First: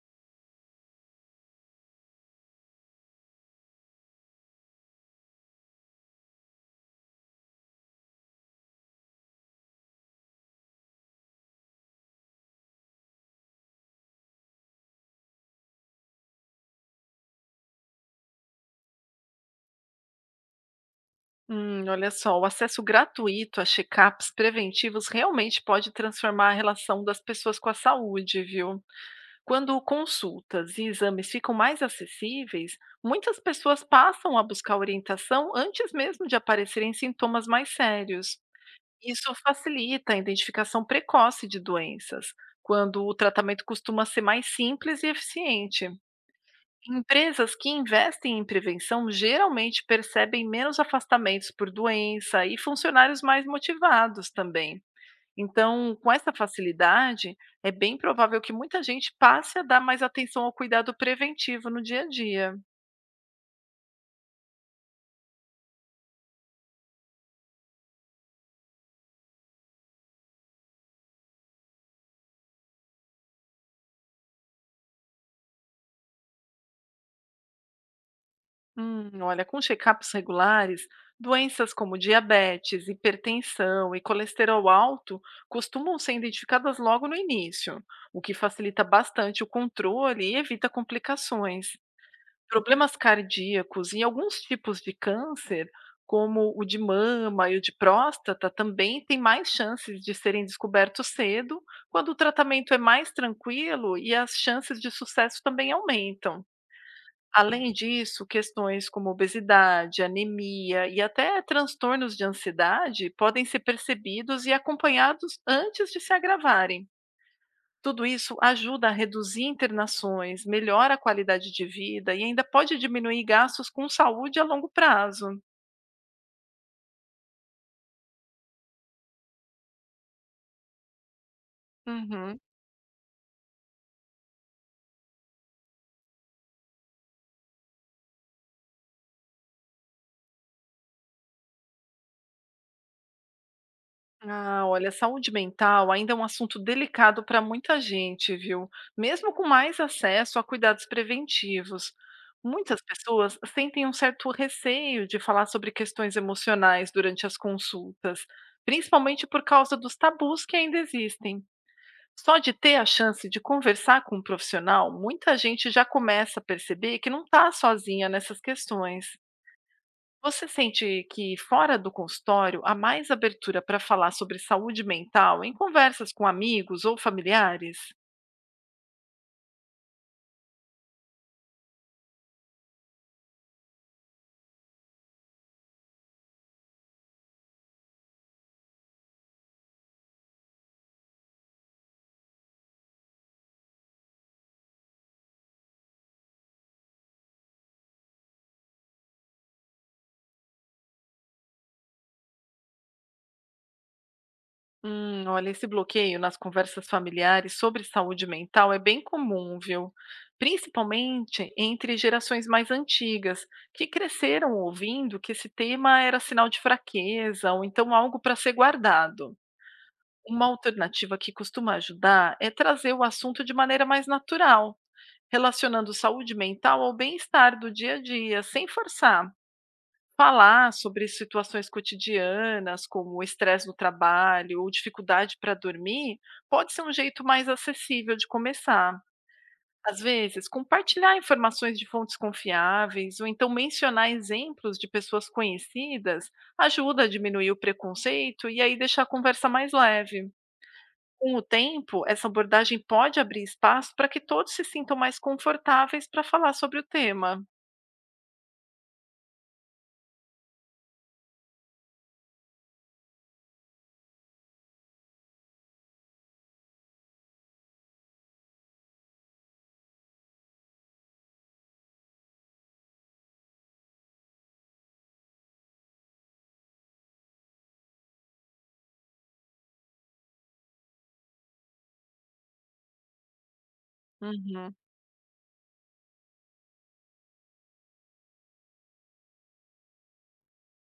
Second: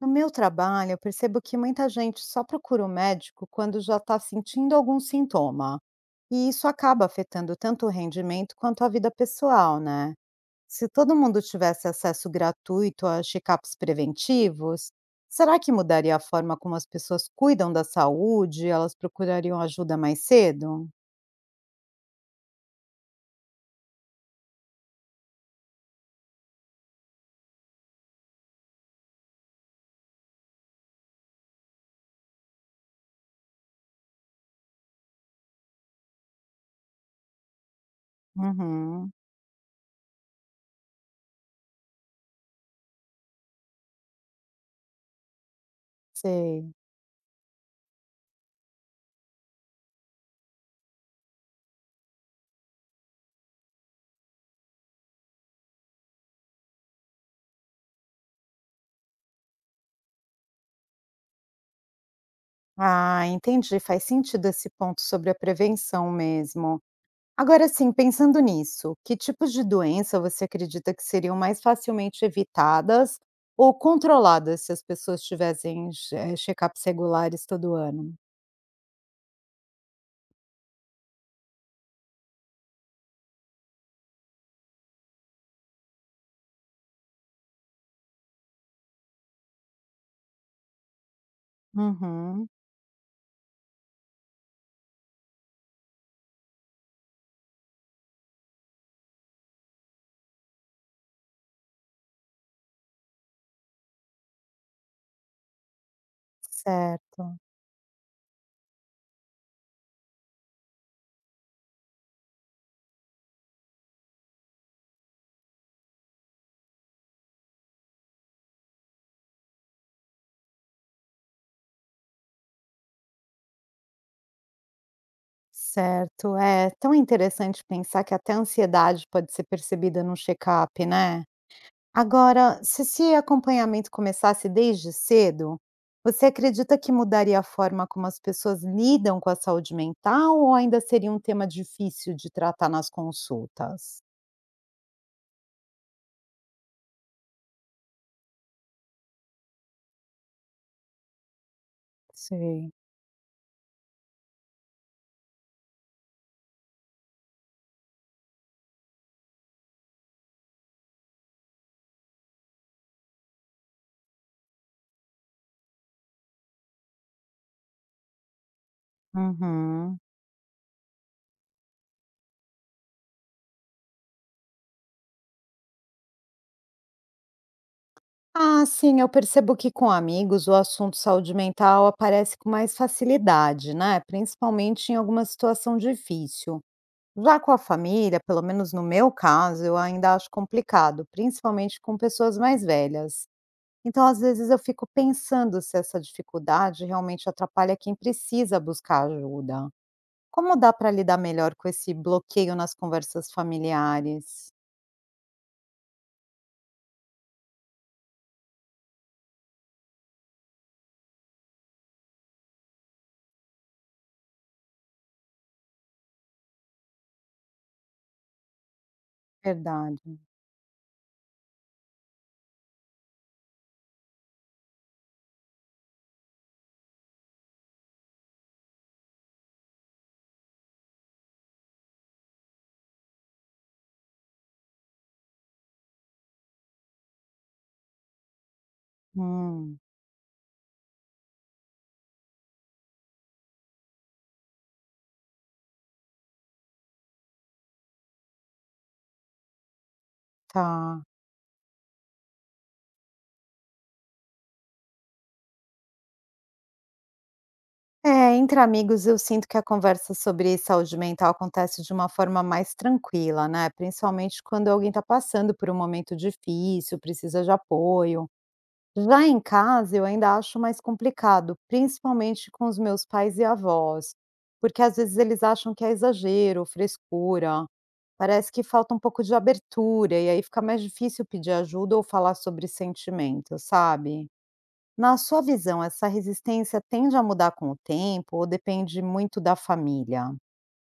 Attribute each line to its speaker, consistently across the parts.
Speaker 1: No meu trabalho, eu percebo que muita gente só procura o médico quando já está sentindo algum sintoma. E isso acaba afetando tanto o rendimento quanto a vida pessoal, né? Se todo mundo tivesse acesso gratuito a check-ups preventivos, será que mudaria a forma como as pessoas cuidam da saúde? Elas procurariam ajuda mais cedo?
Speaker 2: Olha só, o acesso gratuito a check-ups preventivos realmente pode transformar a relação das pessoas com a saúde, viu? Quando consultas e exames ficam mais acessíveis, muitas pessoas passam a buscar orientação antes mesmo de aparecerem sintomas mais sérios.
Speaker 1: Uhum,
Speaker 2: Isso facilita a identificação precoce de doenças, quando o tratamento costuma ser mais simples e eficiente.
Speaker 1: sei.
Speaker 2: Empresas que investem em prevenção geralmente percebem menos afastamentos por doença e funcionários mais motivados também. Então, com essa facilidade, é bem provável que muita gente passe a dar mais atenção ao cuidado preventivo no dia a dia.
Speaker 1: Ah, entendi. Faz sentido esse ponto sobre a prevenção mesmo. Agora sim, pensando nisso, que tipos de doença você acredita que seriam mais facilmente evitadas ou controladas se as pessoas tivessem check-ups regulares todo ano?
Speaker 2: Olha, com check-ups regulares, doenças como diabetes, hipertensão e colesterol alto costumam ser identificadas logo no início, o que facilita bastante o controle e evita complicações.
Speaker 1: Uhum.
Speaker 2: Problemas cardíacos e alguns tipos de câncer, como o de mama e o de próstata, também têm mais chances de serem descobertos cedo, quando o tratamento é mais tranquilo e as chances de sucesso também aumentam.
Speaker 1: Certo,
Speaker 2: Além disso, questões como obesidade, anemia e até transtornos de ansiedade podem ser percebidos e acompanhados antes de se agravarem. Tudo isso ajuda a reduzir internações, melhora a qualidade de vida e ainda pode diminuir gastos com saúde a longo prazo.
Speaker 1: certo. É tão interessante pensar que até a ansiedade pode ser percebida num check-up, né?
Speaker 2: Uhum.
Speaker 1: Agora, se esse acompanhamento começasse desde cedo, você acredita que mudaria a forma como as pessoas lidam com a saúde mental ou ainda seria um tema difícil de tratar nas consultas?
Speaker 2: Ah, olha, saúde mental ainda é um assunto delicado para muita gente, viu? Mesmo com mais acesso a cuidados preventivos.
Speaker 1: Sei.
Speaker 2: Muitas pessoas sentem um certo receio de falar sobre questões emocionais durante as consultas, principalmente por causa dos tabus que ainda existem. Só de ter a chance de conversar com um profissional, muita gente já começa a perceber que não está sozinha nessas questões.
Speaker 1: Uhum.
Speaker 2: Você sente que fora do consultório há mais abertura para falar sobre saúde mental em conversas com amigos ou familiares?
Speaker 1: Ah, sim, eu percebo que com amigos o assunto saúde mental aparece com mais facilidade, né? Principalmente em alguma situação difícil. Já com a família, pelo menos no meu caso, eu ainda acho complicado, principalmente com pessoas mais velhas. Então, às vezes, eu fico pensando se essa dificuldade realmente atrapalha quem precisa buscar ajuda. Como dá para lidar melhor com esse bloqueio nas conversas familiares?
Speaker 2: Olha, esse bloqueio nas conversas familiares sobre saúde mental é bem comum, viu? Principalmente entre gerações mais antigas, que cresceram ouvindo que esse tema era sinal de fraqueza ou então algo para ser guardado.
Speaker 1: Verdade.
Speaker 2: Uma alternativa que costuma ajudar é trazer o assunto de maneira mais natural, relacionando saúde mental ao bem-estar do dia a dia, sem forçar. Falar sobre situações cotidianas, como o estresse no trabalho ou dificuldade para dormir, pode ser um jeito mais acessível de começar.
Speaker 1: Hum,
Speaker 2: Às vezes, compartilhar informações de fontes confiáveis ou então mencionar exemplos de pessoas conhecidas ajuda a diminuir o preconceito e aí deixar a conversa mais leve.
Speaker 1: tá.
Speaker 2: Com o tempo, essa abordagem pode abrir espaço para que todos se sintam mais confortáveis para falar sobre o tema.
Speaker 1: É, entre amigos eu sinto que a conversa sobre saúde mental acontece de uma forma mais tranquila, né? Principalmente quando alguém está passando por um momento difícil, precisa de apoio. Já em casa, eu ainda acho mais complicado, principalmente com os meus pais e avós, porque às vezes eles acham que é exagero, ou frescura, parece que falta um pouco de abertura, e aí fica mais difícil pedir ajuda ou falar sobre sentimentos, sabe?
Speaker 2: Uhum.
Speaker 1: Na sua visão, essa resistência tende a mudar com o tempo ou depende muito da família?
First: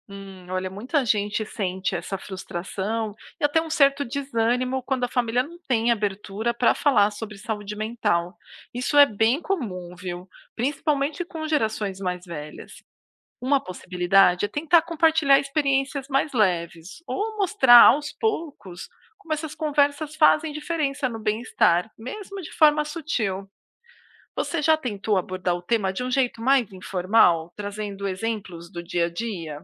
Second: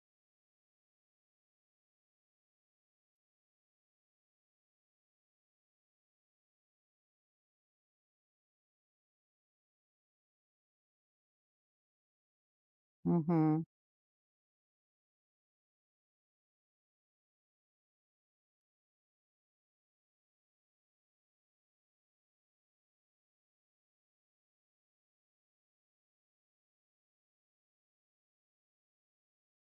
Speaker 2: Olha, muita gente sente essa frustração e até um certo desânimo quando a família não tem abertura para falar sobre saúde mental. Isso é bem comum, viu? Principalmente com gerações mais velhas. Uma
Speaker 1: Uhum.
Speaker 2: possibilidade é tentar compartilhar experiências mais leves ou mostrar aos poucos como essas conversas fazem diferença no bem-estar, mesmo de forma sutil. Você já tentou abordar o tema de um jeito mais informal, trazendo exemplos do dia a dia?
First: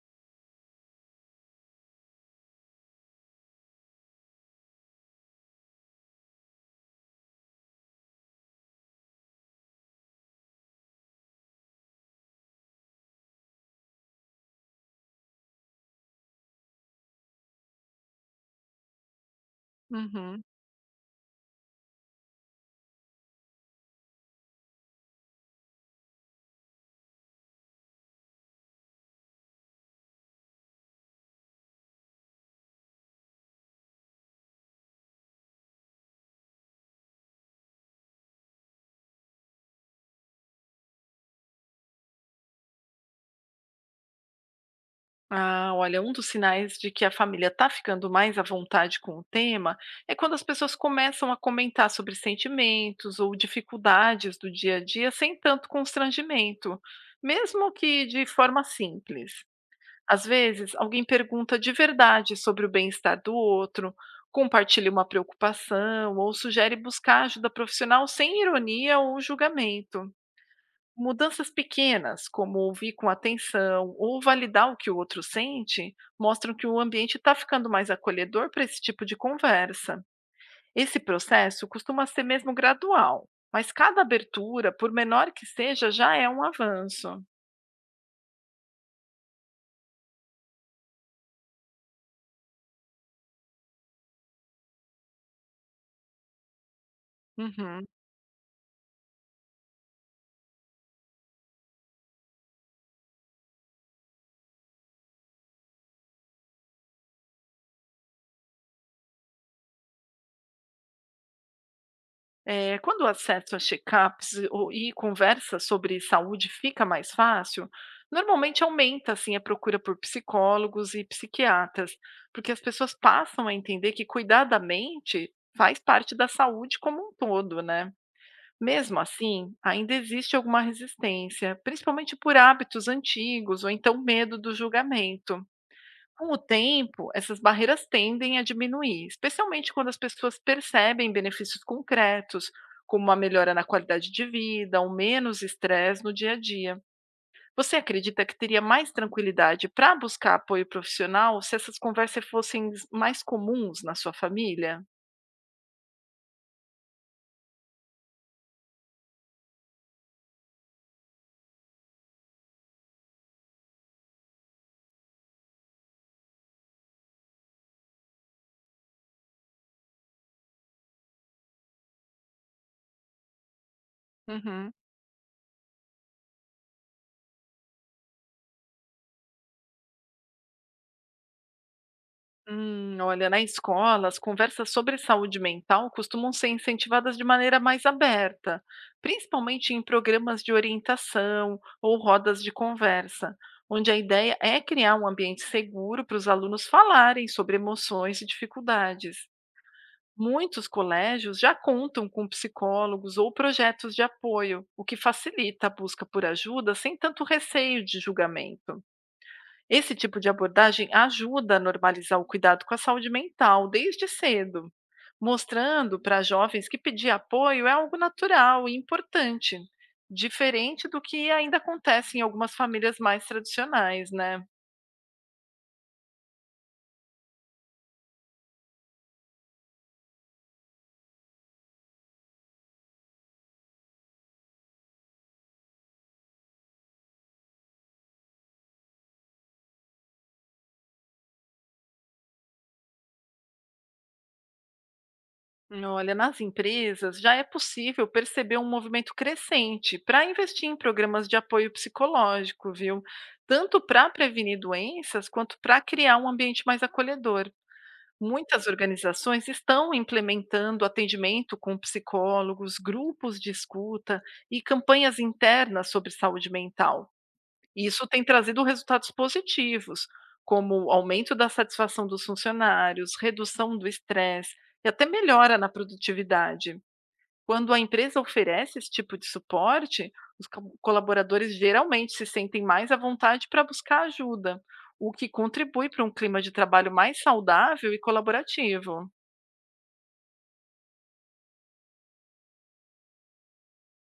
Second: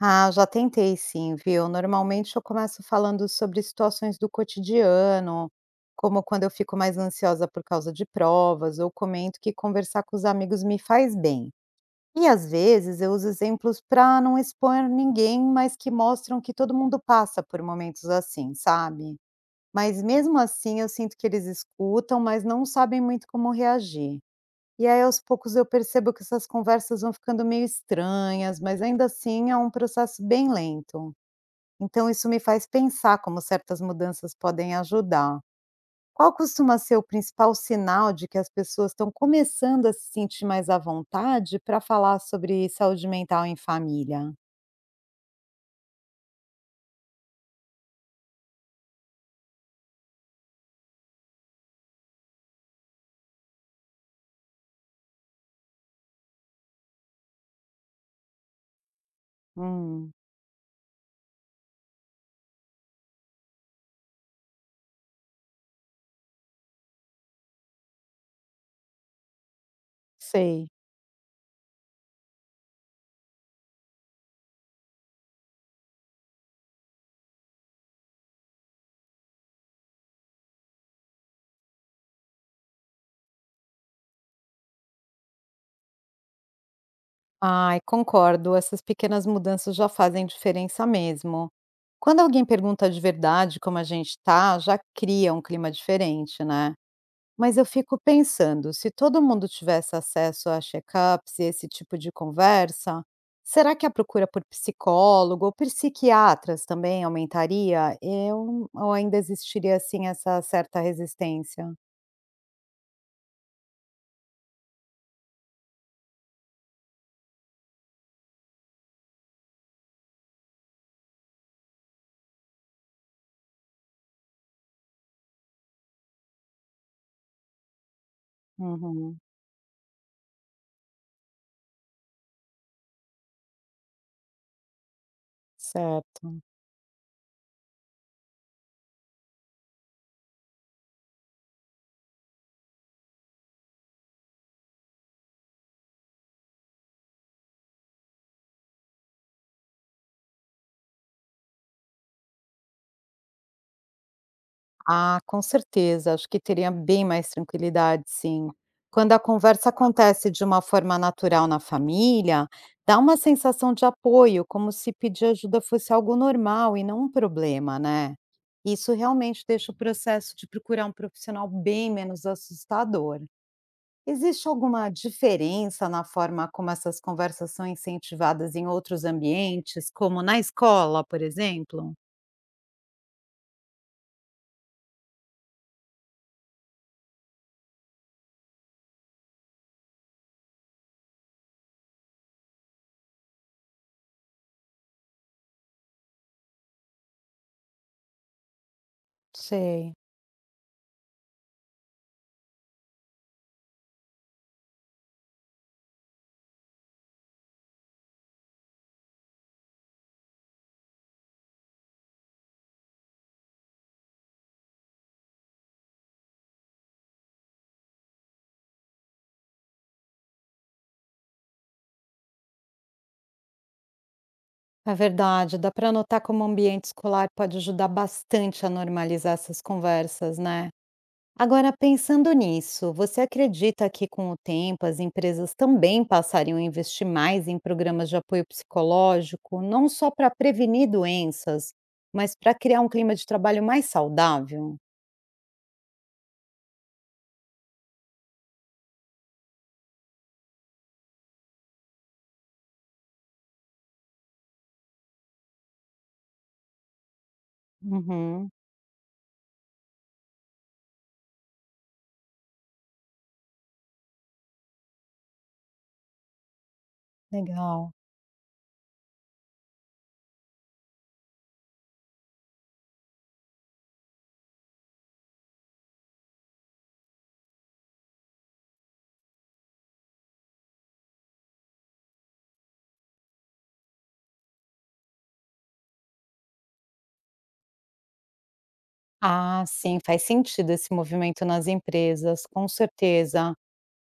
Speaker 1: Ah, já tentei sim, viu. Normalmente eu começo falando sobre situações do cotidiano, como quando eu fico mais ansiosa por causa de provas, ou comento que conversar com os amigos me faz bem. E às vezes eu uso exemplos para não expor ninguém, mas que mostram que todo mundo passa por momentos assim, sabe? Mas mesmo
Speaker 2: Uhum.
Speaker 1: assim eu sinto que eles escutam, mas não sabem muito como reagir. E aí aos poucos eu percebo que essas conversas vão ficando meio estranhas, mas ainda assim é um processo bem lento. Então isso me faz pensar como certas mudanças podem ajudar. Qual costuma ser o principal sinal de que as pessoas estão começando a se sentir mais à vontade para falar sobre saúde mental em família?
Speaker 2: Ah, olha, um dos sinais de que a família está ficando mais à vontade com o tema é quando as pessoas começam a comentar sobre sentimentos ou dificuldades do dia a dia sem tanto constrangimento, mesmo que de forma simples.
Speaker 1: Hum,
Speaker 2: Às vezes, alguém pergunta de verdade sobre o bem-estar do outro, compartilha uma preocupação ou sugere buscar ajuda profissional sem ironia ou julgamento.
Speaker 1: sei.
Speaker 2: Mudanças pequenas, como ouvir com atenção ou validar o que o outro sente, mostram que o ambiente está ficando mais acolhedor para esse tipo de conversa. Esse processo costuma ser mesmo gradual, mas cada abertura, por menor que seja, já é um avanço.
Speaker 1: Ai, concordo. Essas pequenas mudanças já fazem diferença mesmo. Quando alguém pergunta de verdade como a gente tá, já cria um clima diferente, né? Mas eu
Speaker 2: Uhum.
Speaker 1: fico pensando, se todo mundo tivesse acesso a check-ups e esse tipo de conversa, será que a procura por psicólogo ou por psiquiatras também aumentaria? Eu Ou ainda existiria assim essa certa resistência?
Speaker 2: É, quando o acesso a check-ups e conversa sobre saúde fica mais fácil, normalmente aumenta assim a procura por psicólogos e psiquiatras, porque as pessoas passam a entender que cuidar da mente faz parte da saúde como um todo, né? Mesmo
Speaker 1: Uhum,
Speaker 2: assim, ainda existe alguma resistência, principalmente por hábitos antigos ou então medo do julgamento. Com o
Speaker 1: certo.
Speaker 2: tempo, essas barreiras tendem a diminuir, especialmente quando as pessoas percebem benefícios concretos, como uma melhora na qualidade de vida, um menos estresse no dia a dia. Você acredita que teria mais tranquilidade para buscar apoio profissional se essas conversas fossem mais comuns na sua família?
Speaker 1: Ah, com certeza, acho que teria bem mais tranquilidade, sim. Quando a conversa acontece de uma forma natural na família, dá uma sensação de apoio, como se pedir ajuda fosse algo normal e não um problema, né? Isso realmente deixa o processo de procurar um profissional bem menos assustador. Existe
Speaker 2: Uhum.
Speaker 1: alguma diferença na forma como essas conversas são incentivadas em outros ambientes, como na escola, por exemplo?
Speaker 2: Olha, na escola, as conversas sobre saúde mental costumam ser incentivadas de maneira mais aberta, principalmente em programas de orientação ou rodas de conversa, onde a ideia é criar um ambiente seguro para os alunos falarem sobre emoções e dificuldades.
Speaker 1: Sei.
Speaker 2: Muitos colégios já contam com psicólogos ou projetos de apoio, o que facilita a busca por ajuda sem tanto receio de julgamento. Esse tipo de abordagem ajuda a normalizar o cuidado com a saúde mental desde cedo, mostrando para jovens que pedir apoio é algo natural e importante, diferente do que ainda acontece em algumas famílias mais tradicionais, né?
Speaker 1: É verdade, dá para notar como o ambiente escolar pode ajudar bastante a normalizar essas conversas, né? Agora, pensando nisso, você acredita que com o tempo as empresas também passariam a investir mais em programas de apoio psicológico, não só para prevenir doenças, mas para criar um clima de trabalho mais saudável?
Speaker 2: Olha, nas empresas já é possível perceber um movimento crescente para investir em programas de apoio psicológico, viu? Tanto para prevenir doenças quanto para criar um ambiente mais acolhedor.
Speaker 1: Uhum,
Speaker 2: Muitas organizações estão implementando atendimento com psicólogos, grupos de escuta e campanhas internas sobre saúde mental.
Speaker 1: legal.
Speaker 2: Isso tem trazido resultados positivos, como o aumento da satisfação dos funcionários, redução do estresse e até melhora na produtividade. Quando a empresa oferece esse tipo de suporte, os co colaboradores geralmente se sentem mais à vontade para buscar ajuda, o que contribui para um clima de trabalho mais saudável e colaborativo.
Speaker 1: Ah, sim, faz sentido esse movimento nas empresas, com certeza.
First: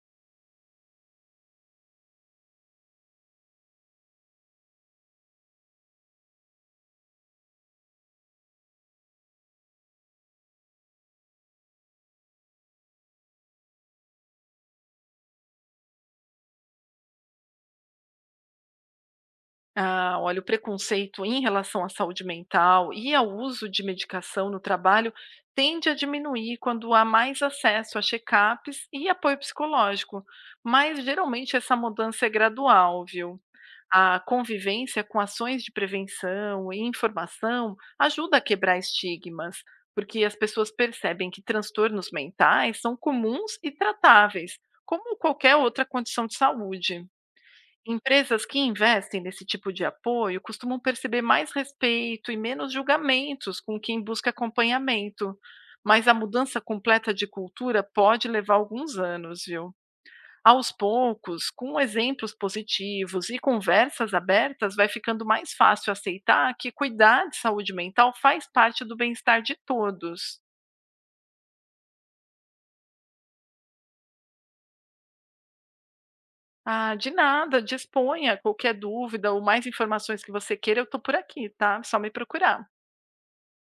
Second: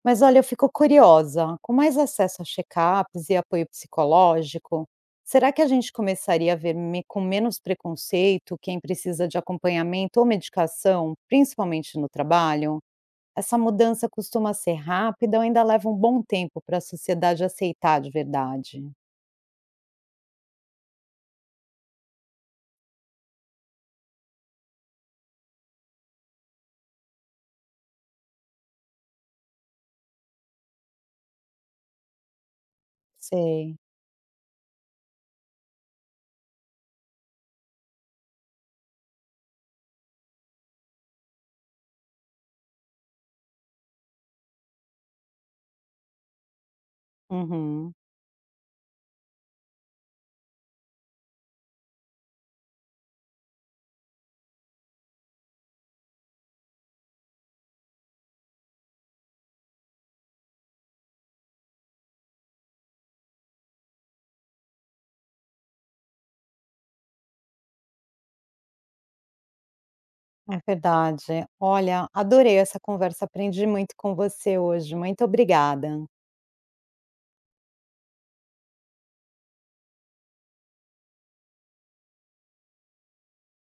Speaker 1: Mas olha, eu fico curiosa, com mais acesso a check-ups e apoio psicológico, será que a gente começaria a ver com menos preconceito quem precisa de acompanhamento ou medicação, principalmente no trabalho? Essa mudança costuma ser rápida ou ainda leva um bom tempo para a sociedade aceitar de verdade?
Speaker 2: Ah, olha, o preconceito em relação à saúde mental e ao uso de medicação no trabalho tende a diminuir quando há mais acesso a check-ups e apoio psicológico, mas geralmente essa mudança é gradual, viu?
Speaker 1: Sei.
Speaker 2: A convivência com ações de prevenção e informação ajuda a quebrar estigmas, porque as pessoas percebem que transtornos mentais são comuns e tratáveis, como qualquer outra condição de saúde.
Speaker 1: Uhum.
Speaker 2: Empresas que investem nesse tipo de apoio costumam perceber mais respeito e menos julgamentos com quem busca acompanhamento, mas a mudança completa de cultura pode levar alguns anos, viu? Aos poucos, com exemplos positivos e conversas abertas, vai ficando mais fácil aceitar que cuidar de saúde mental faz parte do bem-estar de todos.
Speaker 1: É verdade. Olha, adorei essa conversa, aprendi muito com você hoje. Muito obrigada.
Speaker 2: Ah, de nada, disponha. Qualquer dúvida ou mais informações que você queira, eu estou por aqui, tá? É só me procurar.